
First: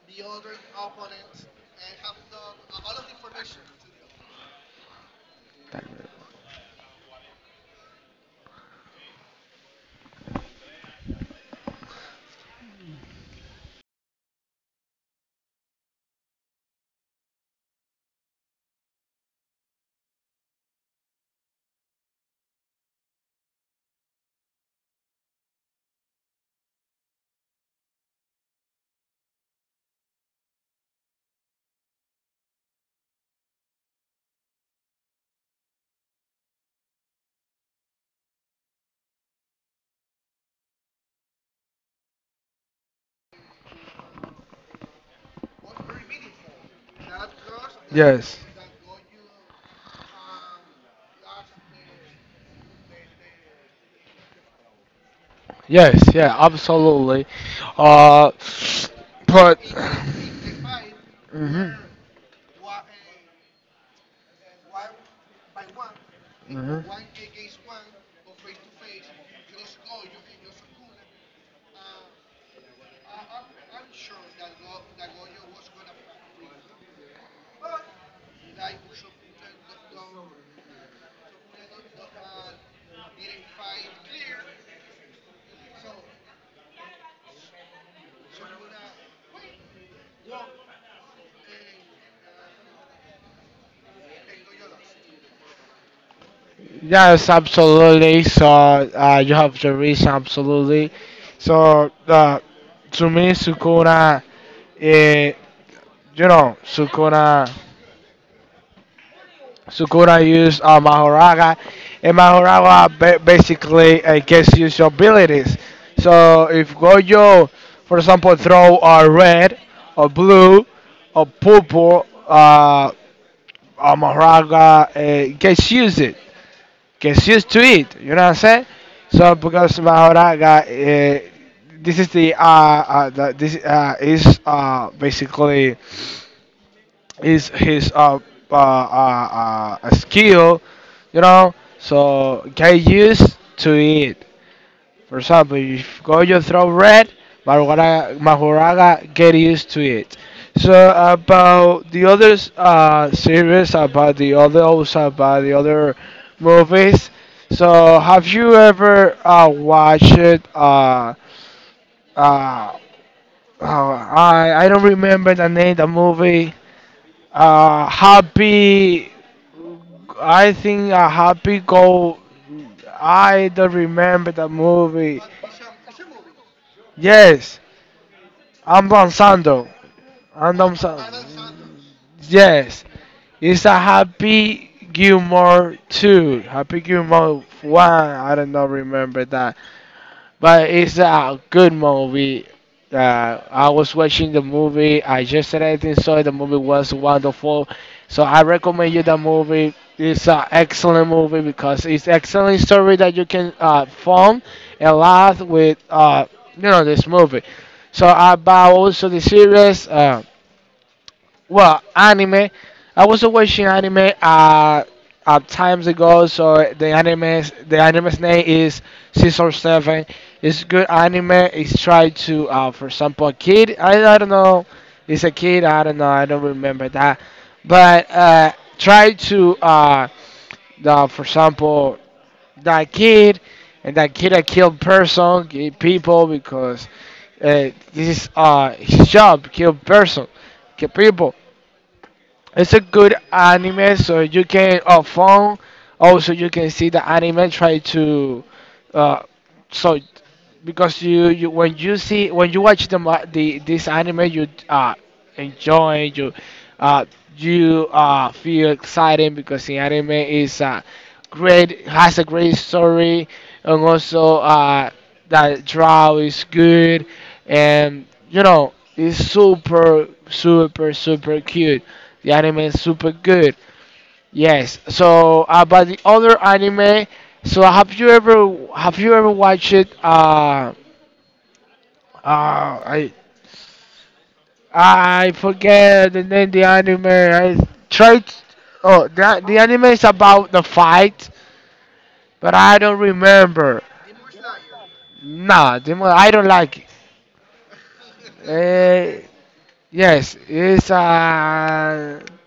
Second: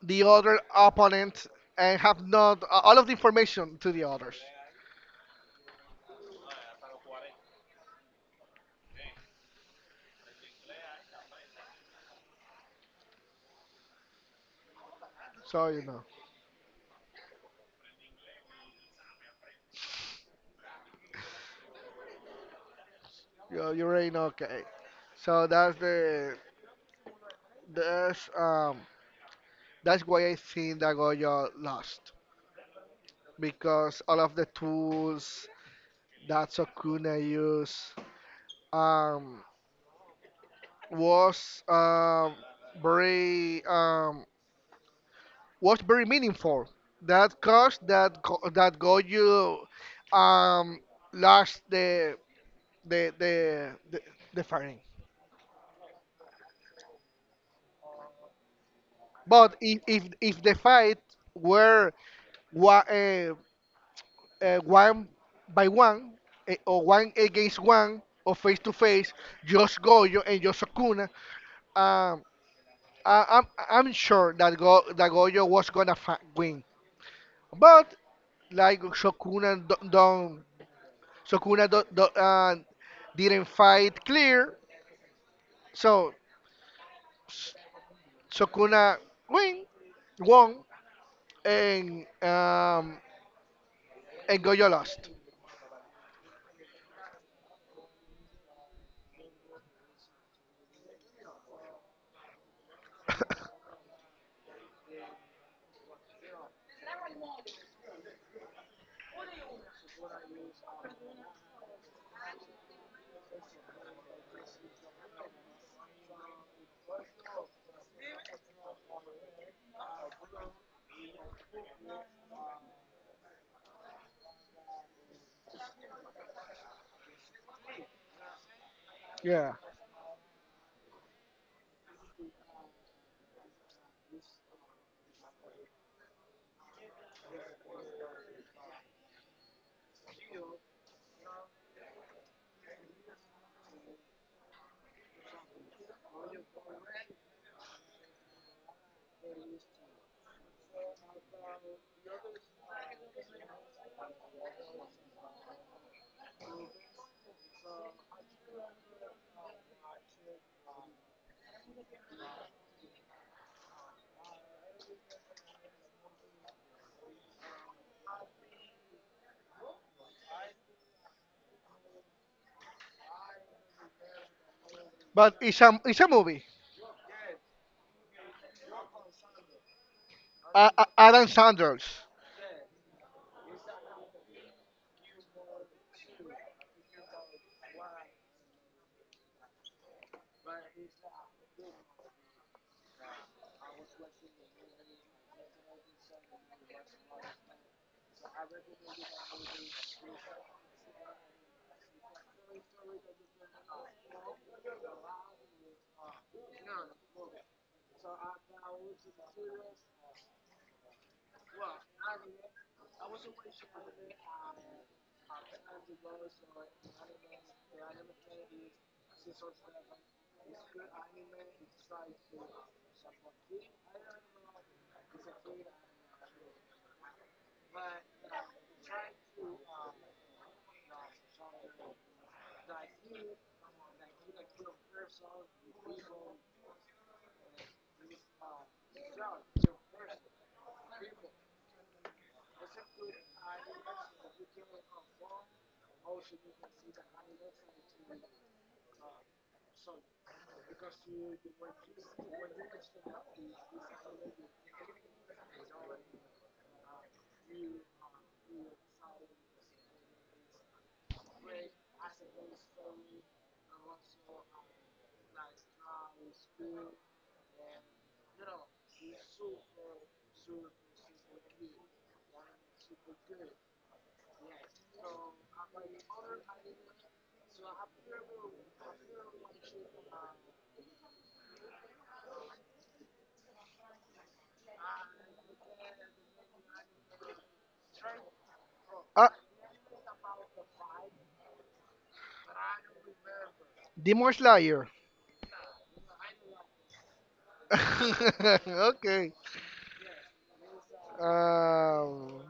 S1: the other opponents and have not uh, all of the information to the others. So you know, you you already know. Okay, so that's the that's um that's why I think that Goyo lost because all of the tools that Sokuna used um was um, very um, was very meaningful. That cost that go, that got you um, lost the the the the, the fighting.
S2: Yes. Yeah. Absolutely. Uh,
S1: But
S2: but.
S1: if, if if the fight were wa- uh, uh, one by one, eh, or one against one or face to face, just Goyo and just Sukuna, um, I, I'm I'm sure that Go that Goyo was gonna fi- win. But like Shokuna do don't Shokuna do don't, uh, didn't fight clear, so S- Shokuna win won and um, and Goyo lost.
S2: Yes, absolutely. So uh, you have the reason, absolutely. So uh, to me, Sukuna, uh, you know, Sukuna, Sukuna used uh, Mahoraga, and Mahoraga ba- basically uh, gets his abilities. So if Gojo, for example, throw a red, or blue, or purple, uh, uh, Mahoraga uh, gets used. Gets used to it. You know what I'm saying? So,
S1: Yeah,
S2: because Mahora got uh, this is the uh, uh the, this uh is uh basically is his uh uh, uh uh skill, you know. So get used to it. For example, if Gojo throw red, Mahoraga, Mahoraga get used to it. So about the other, uh, series, about the others, about the other movies. So have you ever uh, watched it? Uh, uh, uh, I I don't remember the name of the movie. Uh, happy, I think a happy go. I don't remember the movie.
S1: but it's a it's a movie.
S2: Yes, I'm Don Sando. I'm
S1: Uh,
S2: Don
S1: uh, Adam Sanders,
S2: Sando. Yes, it's a Happy Gilmore two. Happy Gilmore one. I don't know, remember that. But it's a good movie. Uh, I was watching the movie. I just said I think so. The movie was wonderful. So I recommend you the movie. It's an excellent movie because it's excellent story that you can uh, form a lot with uh, you know this movie. So about also the series. Uh, well, anime. I was watching anime uh, uh times ago. So the anime, the anime's name is Season Seven. It's good anime. It's try to, uh, for example, a kid. I, I don't know. It's a kid. I don't know. I don't remember that. But uh, try to, uh, the, for example, that kid and that kid that killed person, killed people because uh, this is uh, his job, kill person, kill people. It's a good anime, so you can on phone. Also, you can see the anime. Try to, uh, so because you, you when you see when you watch the ma- the this anime, you uh enjoy you, uh you uh feel excited because the anime is uh great has a great story and also uh that draw is good, and you know it's super super super cute. The anime is super good. Yes. So about the other anime, so have you ever have you ever watched it? Uh, uh, I I forget the name the anime. I tried. Oh,
S1: uh,
S2: the the anime is about the fight, but I don't remember.
S1: Demon Slayer.
S2: Nah, the mo- I don't like it. Uh,
S1: Okay.
S2: yes, it's uh.
S1: Um,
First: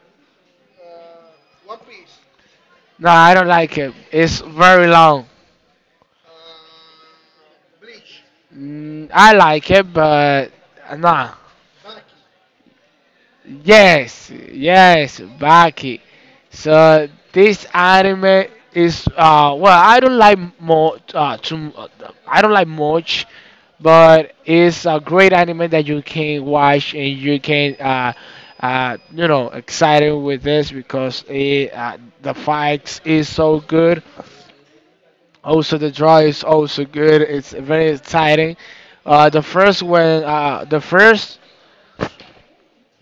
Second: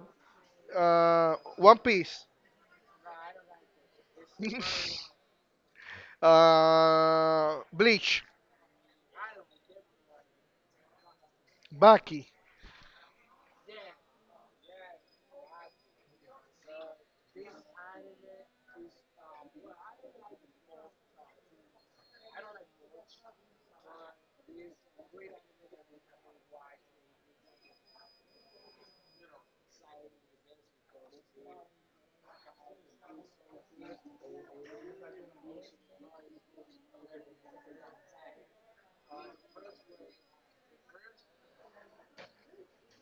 S1: uh, One Piece.
S2: No, I don't like it. It's very long.
S1: uh, Bleach,
S2: Mm, I like it, but nah.
S1: Baki.
S2: Yes, yes, Baki. So this anime is uh well, I don't like more uh too, I don't like much, but it's a great anime that you can watch and you can uh uh you know excited with this because it uh, the fights is so good. Also, the draw is also good. It's very exciting. Uh, the first when uh, the first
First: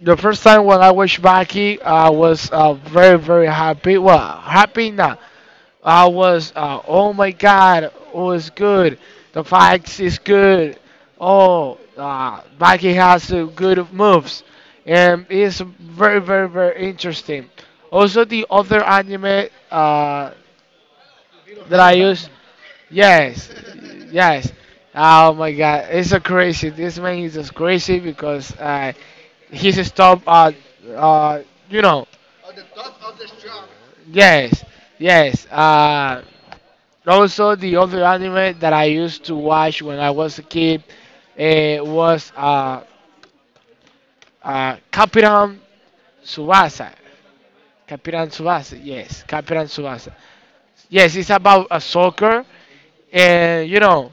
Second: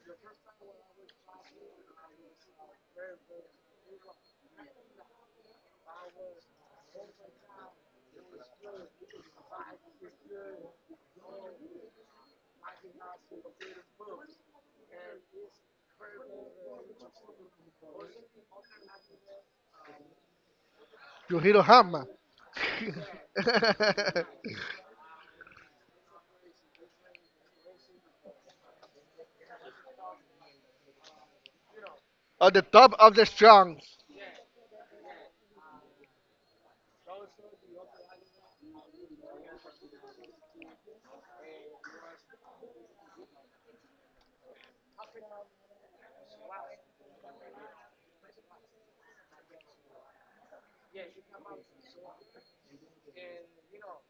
S2: the first time when I watched Baki, I was uh, very very happy. Well, happy now. I was uh, oh my god, it was good. The fights is good. Oh, uh, Baki has uh, good moves, and it's very very very interesting. Also, the other anime uh,
S1: Yujiro
S2: that I
S1: Hama.
S2: use. Yes, yes. Oh my God, it's so crazy. This man is just crazy because uh, he's stop. Uh, uh, you know.
S1: On the top of the strong.
S2: Yes, yes. Uh, also the other anime that I used to watch when I was a kid uh, was uh, uh, Capitan Tsubasa. Capitan Tsubasa. Yes, Capitan Tsubasa. Yes, it's about a soccer and you know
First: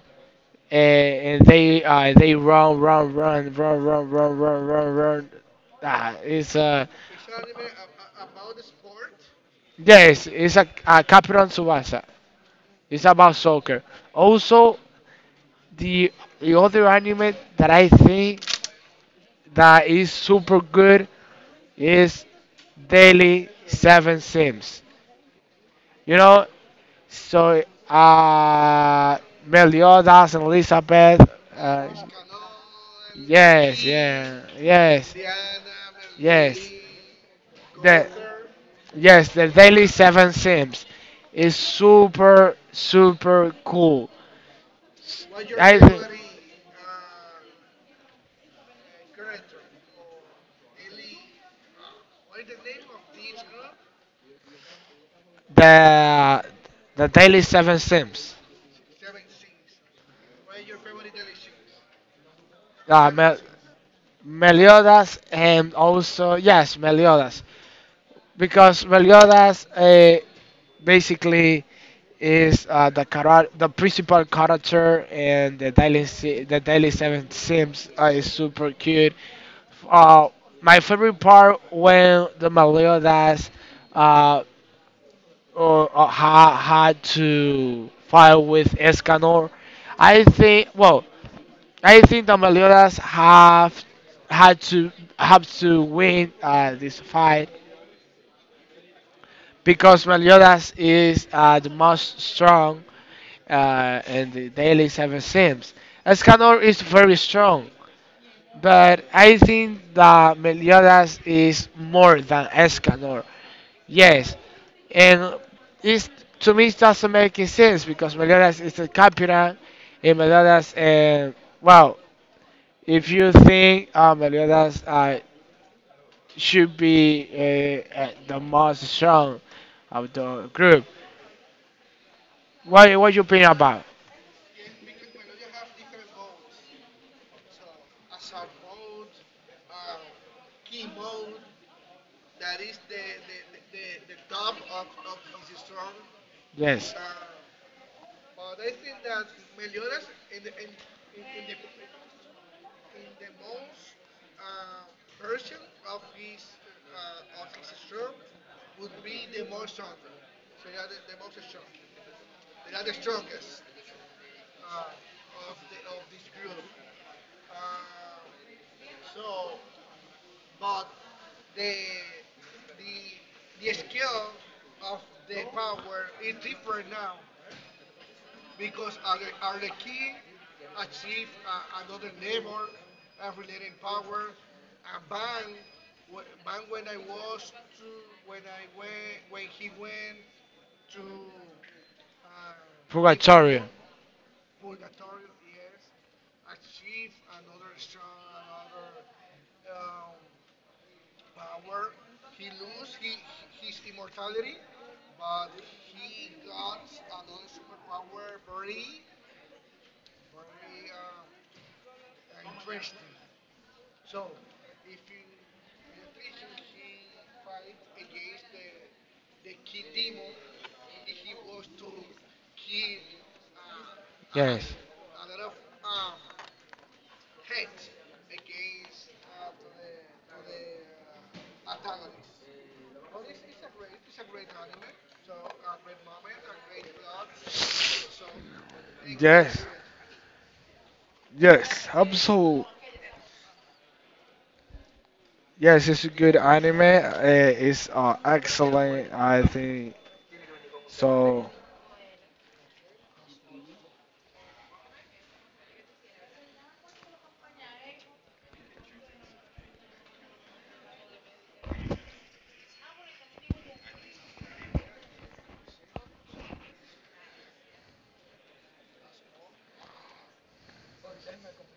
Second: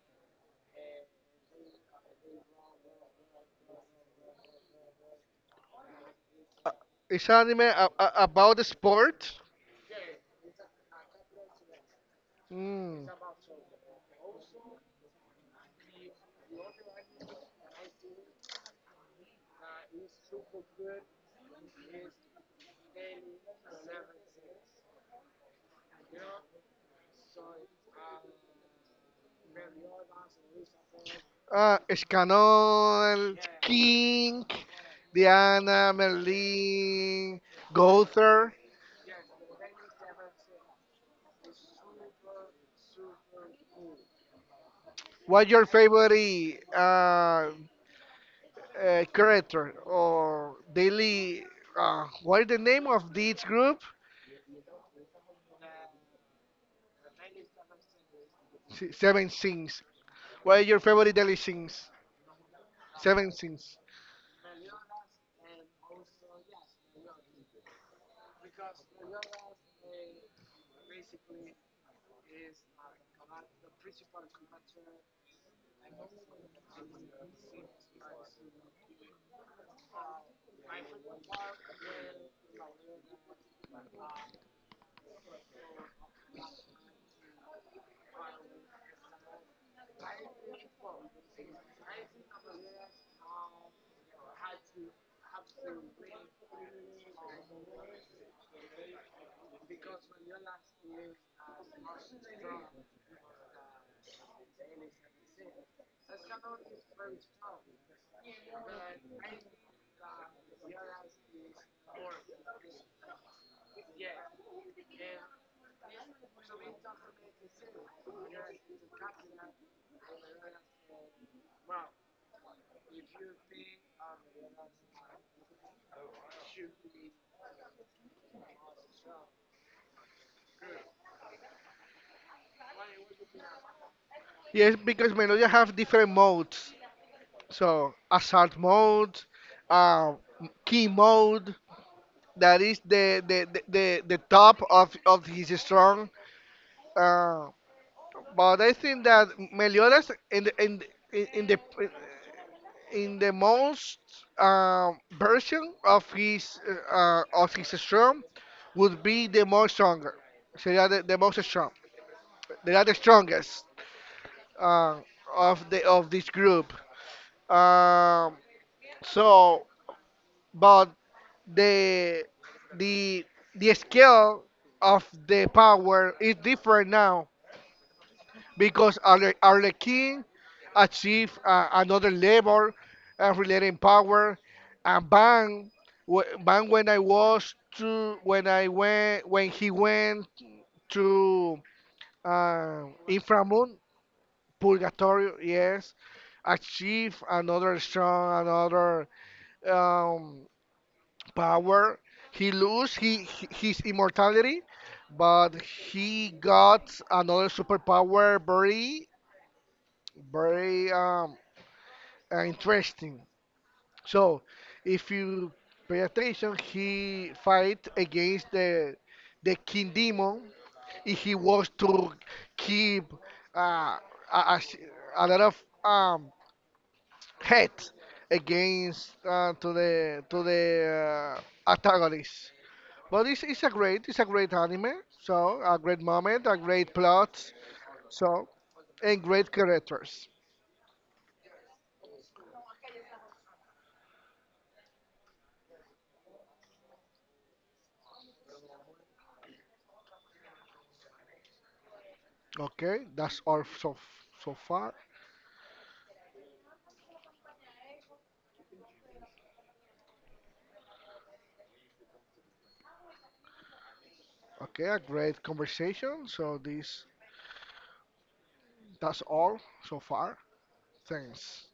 S2: and, and they uh, they run, run, run, run, run, run, run, run, run. Ah, it's
S1: Uh,
S2: uh,
S1: It's anime a- a- about the sport.
S2: yes, it's a, a Captain Tsubasa. It's
S1: Mm.
S2: about soccer. Also, the the other anime that I think that is super good is Daily Seven Sims. You know, so uh, Meliodas and Elizabeth.
S1: Uh,
S2: Uh,
S1: Escanol,
S2: Yes,
S1: King,
S2: yeah, yes,
S1: Diana,
S2: yes.
S1: Merlin,
S2: The
S1: Gother.
S2: yes, the Daily Seven Sims is super super cool.
S1: What's your
S2: I
S1: favorite uh, uh, character or daily? Uh, what is the name of this group?
S2: the the Daily Seven Sims.
S1: Se- Seven Sins. What is your favorite daily sins?
S2: Uh,
S1: Seven
S2: Mel-
S1: sins.
S2: Meliodas, and also yes, Meliodas because Meliodas uh, basically is uh, the chara- the principal character, and the daily Si- the daily seven sims uh, is super cute. Uh, my favorite part when the Meliodas uh, or, or ha- had to fight with Escanor. I think well, I think the Meliodas have had to have to win uh, this fight because Meliodas is uh, the most strong uh, in the daily seven sims. Escanor is very strong, but I think that Meliodas is more than Escanor. Yes, and it's, to me it doesn't make any sense because Meliodas is the captain, and Meliodas, and well, if you think uh, Meliodas uh, should be uh, uh, the most strong of the group. What what you playing about?
S1: Yes, because Melodia have different modes. So assault mode, uh, key mode. That is the the, the, the the top of, of his strong.
S2: Yes.
S1: Uh, but I think that Meliodas in the in the- in, in the in the most uh, version of his uh, uh, of his strong would be the most stronger. So they are the, the most strong. They are the strongest uh, of the of this group. Um, so, but the the the scale of the power is different now because Arle- Arlequin achieved uh, another level uh, relating power, and Bang, wh- Bang when I was to when I went when he went to uh,
S2: Purgatorio.
S1: Inframoon Purgatorio, yes, achieved another strong another. Um, power. He lose he, he- his immortality, but he got another superpower very very um uh, interesting. So if you pay attention, he fight against the the king demon. If he was to keep uh, a, a,
S2: Yes.
S1: s- a lot of um hate against uh, to the to the uh, antagonist. But it's, it's a great it's a great anime. So a great moment, a great plot. So and great
S2: Yes.
S1: characters.
S2: Yes. Absolutely. Yes, it's a good anime. Uh, it's uh, excellent. I think so.
S1: Okay, that's all so so far. Okay, a great conversation. So this that's all so far. Thanks.